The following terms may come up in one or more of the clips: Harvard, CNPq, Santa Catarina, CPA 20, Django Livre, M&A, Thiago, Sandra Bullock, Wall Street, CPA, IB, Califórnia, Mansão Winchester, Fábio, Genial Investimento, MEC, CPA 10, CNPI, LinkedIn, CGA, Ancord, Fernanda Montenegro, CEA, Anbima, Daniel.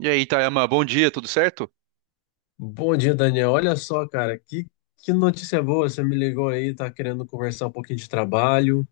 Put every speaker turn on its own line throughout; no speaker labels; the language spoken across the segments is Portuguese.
E aí, Itayama, bom dia, tudo certo?
Bom dia, Daniel. Olha só, cara, que notícia boa. Você me ligou aí, tá querendo conversar um pouquinho de trabalho, um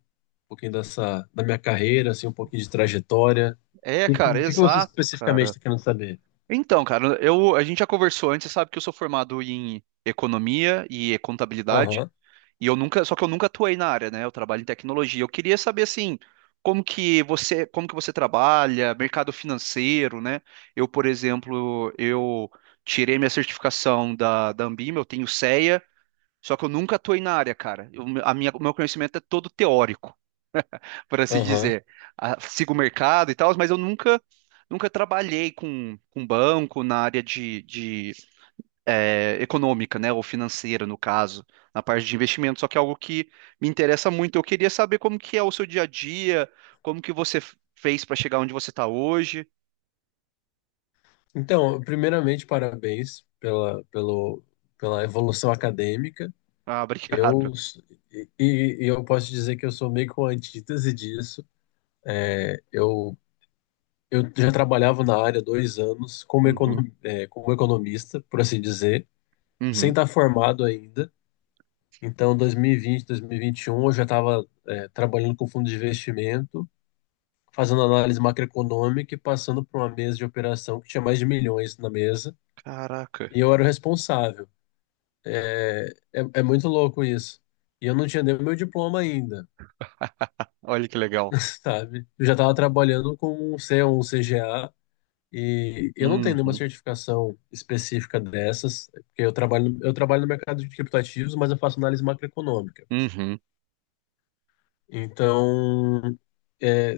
pouquinho dessa, da minha carreira, assim, um pouquinho de trajetória. O
É,
que, que, o
cara,
que que você
exato,
especificamente
cara.
está querendo saber?
Então, cara, a gente já conversou antes. Você sabe que eu sou formado em economia e contabilidade,
Aham,
e eu nunca, só que eu nunca atuei na área, né? Eu trabalho em tecnologia. Eu queria saber assim, como que você, trabalha, mercado financeiro, né? Por exemplo, eu tirei minha certificação da Anbima. Eu tenho CEA, só que eu nunca atuei na área, cara. O meu conhecimento é todo teórico, por assim
aham.
dizer. Ah, sigo o mercado e tal, mas eu nunca, nunca trabalhei com banco na área de eh, econômica, né? Ou financeira, no caso, na parte de investimento. Só que é algo que me interessa muito. Eu queria saber como que é o seu dia a dia, como que você f- fez para chegar onde você está hoje.
Então, primeiramente, parabéns pela evolução acadêmica.
Ah,
Eu,
obrigado.
s- e eu posso dizer que eu sou meio que uma antítese disso. É, Eu, eu já trabalhava na área há 2 anos como, econo,
Uhum,
eh, como economista, por assim dizer. Sem
uhum.
estar formado ainda. Então, 2020, 2021, eu já estava trabalhando com fundo de investimento, fazendo análise macroeconômica e passando por uma mesa de operação que tinha mais de milhões na mesa.
Caraca,
E eu era o responsável. É, é muito louco isso. E eu não tinha nem o meu diploma ainda,
olha que legal.
sabe? Eu já estava trabalhando com um C ou um CGA. E eu não tenho nenhuma
Uhum,
certificação específica dessas, porque eu trabalho no mercado de criptativos, mas eu faço análise macroeconômica.
uhum,
Então, é,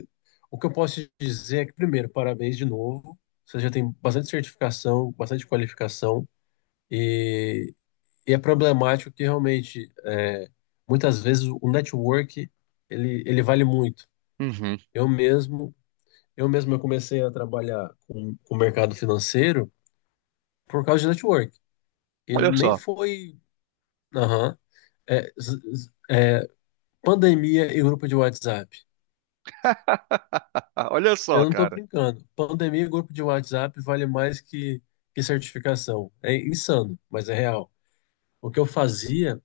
o que eu posso te dizer é que, primeiro, parabéns de novo. Você já tem bastante certificação, bastante qualificação, e, e é problemático que realmente, muitas vezes, o network ele vale muito.
uhum.
Eu mesmo, eu mesmo eu comecei a trabalhar com o mercado financeiro por causa de network. E
Olha
nem
só,
foi, aham, é, z- z- é, pandemia e grupo de WhatsApp.
olha
Eu
só,
não tô
cara.
brincando. Pandemia e grupo de WhatsApp vale mais que certificação. É insano, mas é real. O que eu fazia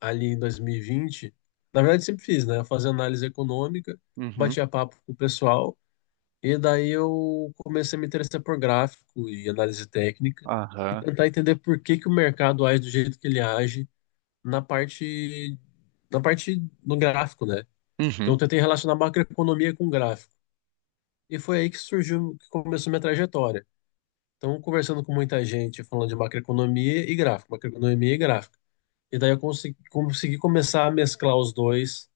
ali em 2020, na verdade sempre fiz, né? Eu fazia análise econômica,
Uhum,
batia papo com o pessoal, e daí eu comecei a me interessar por gráfico e análise técnica, e
aham,
tentar entender por que que o mercado age do jeito que ele age na parte, na parte no gráfico, né? Então
uhum.
eu tentei relacionar macroeconomia com gráfico. E foi aí que surgiu, que começou minha trajetória. Então, conversando com muita gente, falando de macroeconomia e gráfico, macroeconomia e gráfico. E daí eu consegui começar a mesclar os dois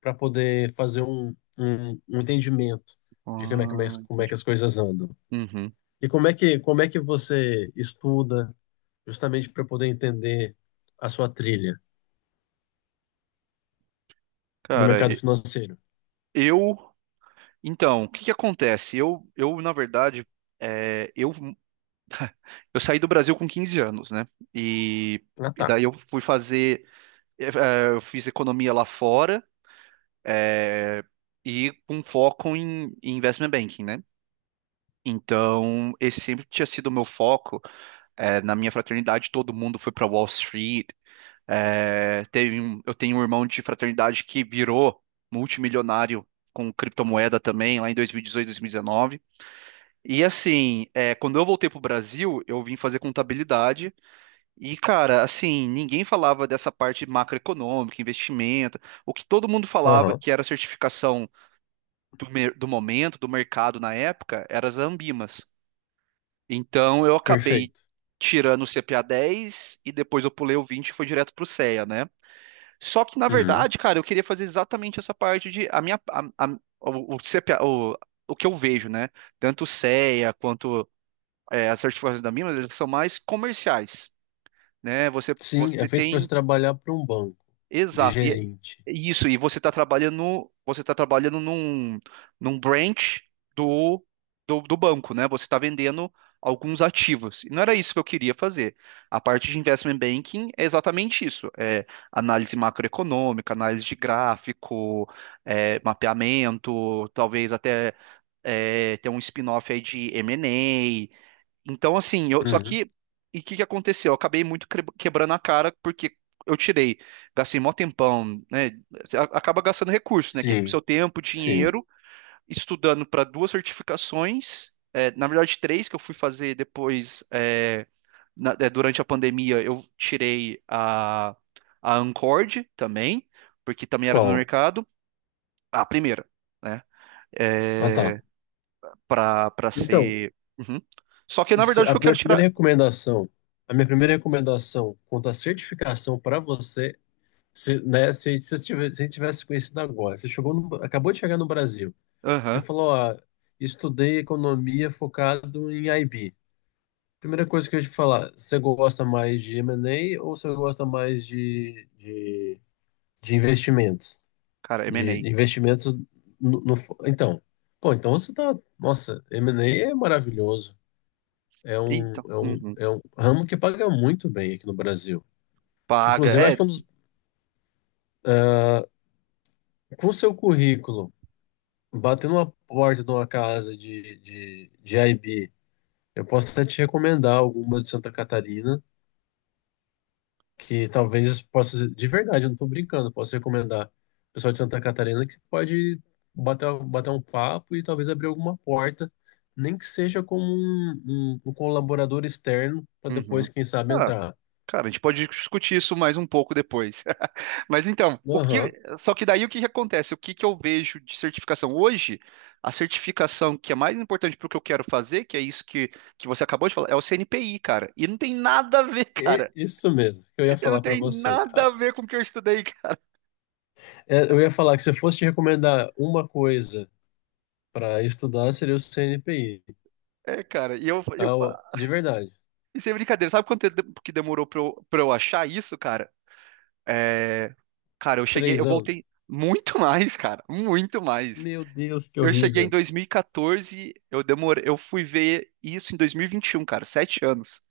para poder fazer um entendimento de como é,
Ah,
que como é
entendi.
que as coisas andam.
Uhum.
E como é que você estuda justamente para poder entender a sua trilha no
Cara,
mercado
e-
financeiro?
eu. Então, o que que acontece? Eu na verdade, é, eu, eu saí do Brasil com 15 anos, né? E,
Ah,
e
tá.
daí eu fui fazer. Eu fiz economia lá fora, é, e com foco em investment banking, né? Então, esse sempre tinha sido o meu foco. É, na minha fraternidade, todo mundo foi para Wall Street. É, eu tenho um irmão de fraternidade que virou multimilionário com criptomoeda também, lá em 2018, 2019. E 18, 2019. E assim, quando eu voltei pro Brasil, eu vim fazer contabilidade. E, cara, assim, ninguém falava dessa parte macroeconômica, investimento. O que todo mundo falava
Aham,
que era certificação do momento, do mercado na época, eram as Ambimas. Então, eu acabei
perfeito.
tirando o CPA 10 e depois eu pulei o 20 e foi direto pro CEA, né? Só que, na
Uhum.
verdade, cara, eu queria fazer exatamente essa parte de a minha o, CPA o que eu vejo, né? Tanto o CEA quanto as certificações da Mimas, eles são mais comerciais, né? Você
Sim, é
você
feito para você
tem.
trabalhar para um banco de
Exato.
gerente.
E isso, e você está trabalhando. Você está trabalhando num branch do, do banco, né? Você está vendendo alguns ativos. E não era isso que eu queria fazer. A parte de investment banking é exatamente isso. É análise macroeconômica, análise de gráfico, mapeamento, talvez até ter um spin-off aí de M&A. Então, assim, só
Uhum.
que. E o que que aconteceu? Eu acabei muito quebrando a cara porque eu tirei, gastei mó tempão, né? Acaba gastando recursos, né? Que é o
Sim,
seu tempo,
sim.
dinheiro, estudando para duas certificações, na verdade, três que eu fui fazer depois. Durante a pandemia, eu tirei a Ancord também, porque também era do
Qual?
mercado, a primeira, né?
Ah, tá.
É, para
Então,
ser. Uhum. Só que, na
Se-
verdade, o
A
que eu quero
minha primeira
tirar.
recomendação, a minha primeira recomendação quanto à certificação para você, se você tivesse conhecido agora, você chegou acabou de chegar no Brasil, você
Aham.
falou, estudei economia focado em IB. Primeira coisa que eu ia te falar, você gosta mais de M&A ou você gosta mais de investimentos?
Cara,
De
M&A.
investimentos no, no... Então, pô, você tá. Nossa, M&A é maravilhoso. É um,
Então.
é um,
Uhum.
é um ramo que paga muito bem aqui no Brasil.
Paga.
Inclusive, acho que
É.
com o seu currículo, batendo uma porta de uma casa de IB, eu posso até te recomendar alguma de Santa Catarina, que talvez possa, de verdade, eu não estou brincando, posso recomendar o pessoal de Santa Catarina que pode bater um papo e talvez abrir alguma porta, nem que seja como um colaborador externo, para
Uhum.
depois, quem sabe,
Ah,
entrar.
cara, a gente pode discutir isso mais um pouco depois. Mas então,
Aham.
só que daí o que que acontece? O que que eu vejo de certificação hoje? A certificação que é mais importante para o que eu quero fazer, que é isso que você acabou de falar, é o CNPI, cara. E não tem nada a ver,
É
cara.
isso mesmo que eu ia
Eu não
falar para
tenho
você.
nada a
Ah,
ver com o que eu estudei, cara.
é, Eu ia falar que se eu fosse te recomendar uma coisa para estudar, seria o CNPq.
É, cara. E
Ah, ó, de verdade,
isso é brincadeira. Sabe quanto tempo que demorou pra eu achar isso, cara? É, cara. Eu
3 anos.
voltei muito mais, cara, muito mais.
Meu Deus, que
Eu cheguei em
horrível.
2014, eu demorei, eu fui ver isso em dois mil e vinte e um, cara, 7 anos.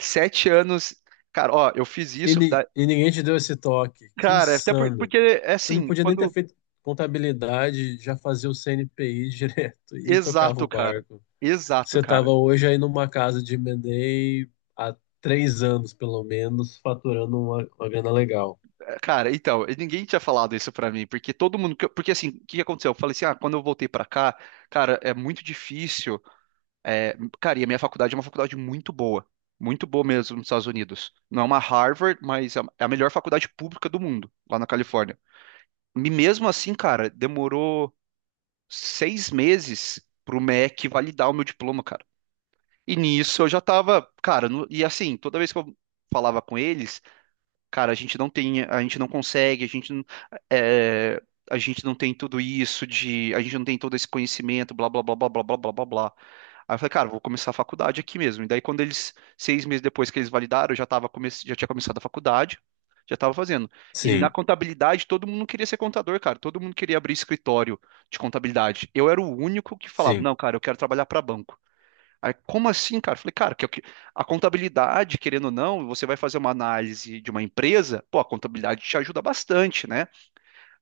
7 anos, cara, ó, eu fiz
E,
isso.
ni- e ninguém te deu esse toque. Que
Cara, até
insano.
porque é
Você não
assim.
podia nem ter feito contabilidade, já fazia o CNPq direto e tocava
Exato,
o
cara,
barco.
exato,
Você
cara.
estava hoje aí numa casa de M&A há 3 anos, pelo menos, faturando uma grana legal.
É, cara. Então, e ninguém tinha falado isso pra mim, porque todo mundo, porque assim. O que que aconteceu? Eu falei assim, ah, quando eu voltei pra cá, cara, é muito difícil. É, cara, e a minha faculdade é uma faculdade muito boa. Muito boa mesmo nos Estados Unidos. Não é uma Harvard, mas é a melhor faculdade pública do mundo, lá na Califórnia. E mesmo assim, cara, demorou 6 meses pro MEC validar o meu diploma, cara. E nisso eu já tava, cara, e assim, toda vez que eu falava com eles, cara, a gente não tem, a gente não consegue, é, a gente não tem tudo isso de, a gente não tem todo esse conhecimento, blá, blá, blá, blá, blá, blá, blá, blá, blá. Aí eu falei, cara, vou começar a faculdade aqui mesmo. E daí, quando eles, 6 meses depois que eles validaram, eu já tava já tinha começado a faculdade, já tava fazendo. E na
Sim,
contabilidade, todo mundo queria ser contador, cara. Todo mundo queria abrir escritório de contabilidade. Eu era o único que falava,
sim.
não, cara, eu quero trabalhar para banco. Aí, como assim, cara? Eu falei, cara, que é o que- a contabilidade, querendo ou não, você vai fazer uma análise de uma empresa, pô, a contabilidade te ajuda bastante, né?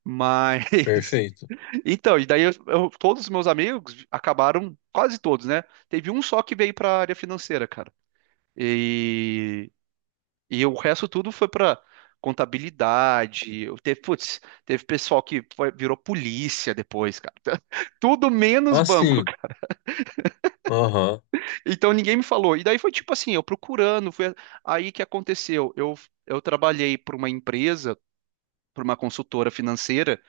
Mas
Perfeito.
então, e daí todos os meus amigos acabaram, quase todos, né? Teve um só que veio para área financeira, cara. E, e o resto tudo foi para contabilidade. Putz, teve pessoal que virou polícia depois, cara. Tudo menos
Ah,
banco,
sim.
cara.
Aham.
Então ninguém me falou. E daí foi tipo assim, eu procurando, foi aí que aconteceu. Eu trabalhei para uma empresa, para uma consultora financeira.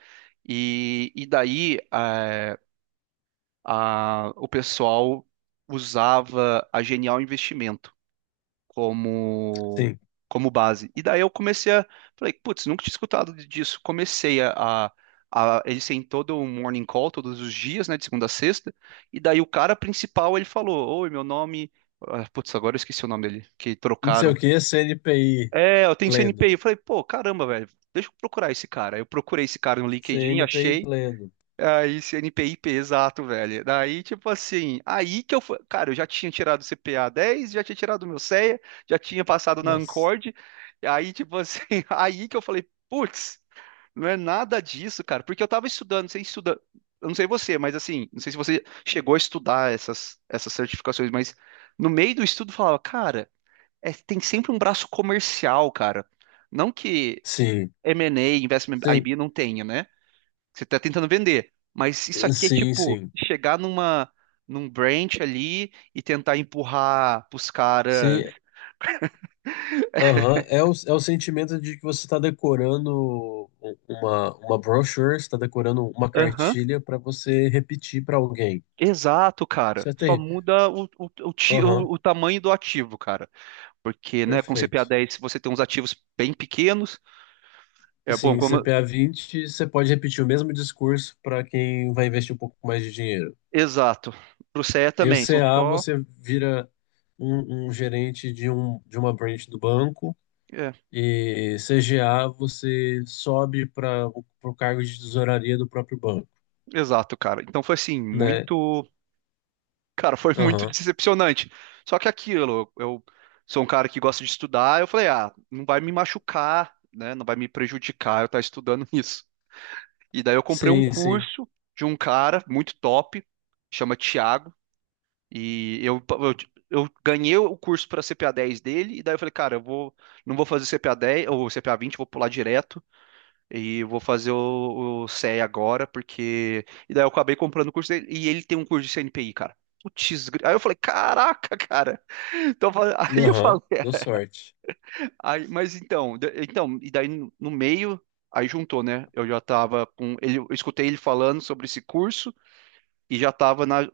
E daí, o pessoal usava a Genial Investimento como,
Sim.
como base. E daí eu comecei a. Falei, putz, nunca tinha escutado disso. Comecei a. a Eles têm todo um morning call todos os dias, né, de segunda a sexta, e daí o cara principal ele falou: Oi, meu nome. Ah, putz, agora eu esqueci o nome dele, que
Não sei o
trocaram.
que, CNPI
É, eu tenho
pleno.
CNPq. Eu falei, pô, caramba, velho, deixa eu procurar esse cara. Eu procurei esse cara no LinkedIn,
CNPI
achei.
pleno.
Aí, esse NPIP, exato, velho. Daí, tipo assim, aí que eu fui. Cara, eu já tinha tirado o CPA dez, já tinha tirado o meu CEA, já tinha passado na
Nossa.
Ancord. Aí, tipo assim, aí que eu falei, putz, não é nada disso, cara. Porque eu tava estudando, você estuda. Eu não sei você, mas assim, não sei se você chegou a estudar essas, certificações. Mas no meio do estudo eu falava, cara, tem sempre um braço comercial, cara. Não que
Sim.
M&A, Investment
Sim.
IB não tenha, né? Você tá tentando vender. Mas isso aqui é
Sim,
tipo
sim.
chegar num branch ali e tentar empurrar pros caras.
Sim. Aham. É o sentimento de que você está decorando uma brochure, você está decorando uma
Aham.
cartilha para você repetir para alguém.
Exato, cara.
Isso é
Só
terrível.
muda o, o, o, ti-
Aham.
o- o tamanho do ativo, cara. Porque, né, com CPA
Perfeito.
10 se você tem uns ativos bem pequenos, é bom,
Sim,
como.
CPA 20 você pode repetir o mesmo discurso para quem vai investir um pouco mais de dinheiro.
Exato. Pro CE
Em o
também, são
CA,
só.
você vira um gerente de uma branch do banco,
É,
e CGA, você sobe para o cargo de tesouraria do próprio banco,
exato, cara. Então foi assim,
né?
muito. Cara, foi muito
Aham.
decepcionante. Só que aquilo, eu sou um cara que gosta de estudar, eu falei, ah, não vai me machucar, né? Não vai me prejudicar eu estar estudando isso. E daí eu comprei um
Sim, sim.
curso de um cara muito top, chama Thiago. E eu ganhei o curso para CPA 10 dele, e daí eu falei, cara, não vou fazer CPA 10 ou CPA 20, vou pular direto. E eu vou fazer o CE agora, porque. E daí eu acabei comprando o curso dele. E ele tem um curso de CNPI, cara. Putz, aí eu falei, caraca, cara. Então, aí eu
Aham.
falei,
Deu sorte.
aí, mas então, então, e daí no meio, aí juntou, né? Eu já tava com. Ele, eu escutei ele falando sobre esse curso e já tava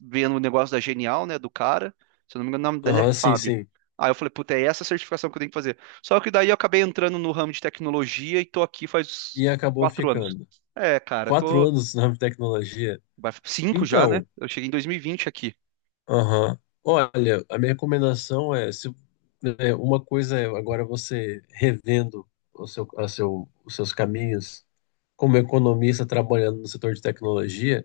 vendo o negócio da Genial, né, do cara. Se eu não me engano, o nome dele
Aham,
é
sim,
Fábio.
sim.
Aí eu falei, puta, é essa certificação que eu tenho que fazer. Só que daí eu acabei entrando no ramo de tecnologia e tô aqui faz
E acabou
4 anos.
ficando.
É, cara,
Quatro
tô.
anos na tecnologia.
Cinco já, né?
Então,
Eu cheguei em 2020 aqui.
aham. Olha, a minha recomendação é, se, né, uma coisa é agora você revendo o seu, a seu, os seus caminhos como economista trabalhando no setor de tecnologia,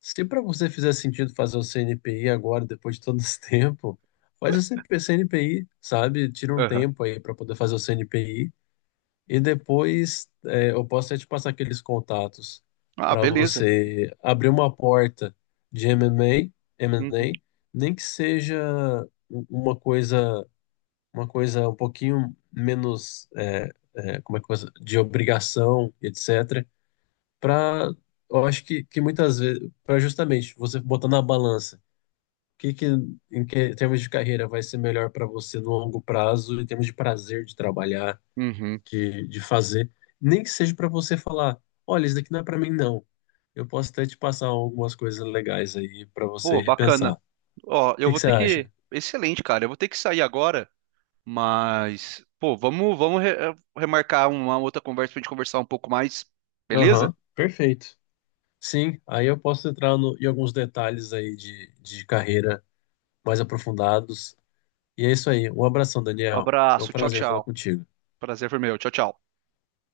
se para você fizer sentido fazer o CNPI agora, depois de todo esse tempo, faz o CP CNPI, sabe? Tira um
Aham.
tempo aí para poder fazer o CNPI e depois eu posso até te passar aqueles contatos
Ah,
para
beleza.
você abrir uma porta de M&A,
Uhum.
M&A, nem que seja um, uma coisa, uma coisa um pouquinho menos como é que coisa de obrigação, etc para, eu acho que muitas vezes, para justamente você botar na balança o que, que, em que em termos de carreira vai ser melhor para você no longo prazo, em termos de prazer de trabalhar,
Uhum.
de fazer, nem que seja para você falar, olha, isso daqui não é para mim não. Eu posso até te passar algumas coisas legais aí para você
Pô,
repensar.
bacana.
O
Ó, eu
que, que
vou
você
ter que.
acha?
Excelente, cara. Eu vou ter que sair agora, mas. Pô, vamos remarcar uma outra conversa pra gente conversar um pouco mais. Beleza?
Aham, perfeito. Sim, aí eu posso entrar no, em alguns detalhes aí de carreira mais aprofundados. E é isso aí. Um abração, Daniel. Foi um
Abraço. Tchau,
prazer falar
tchau.
contigo.
Prazer foi meu. Tchau, tchau.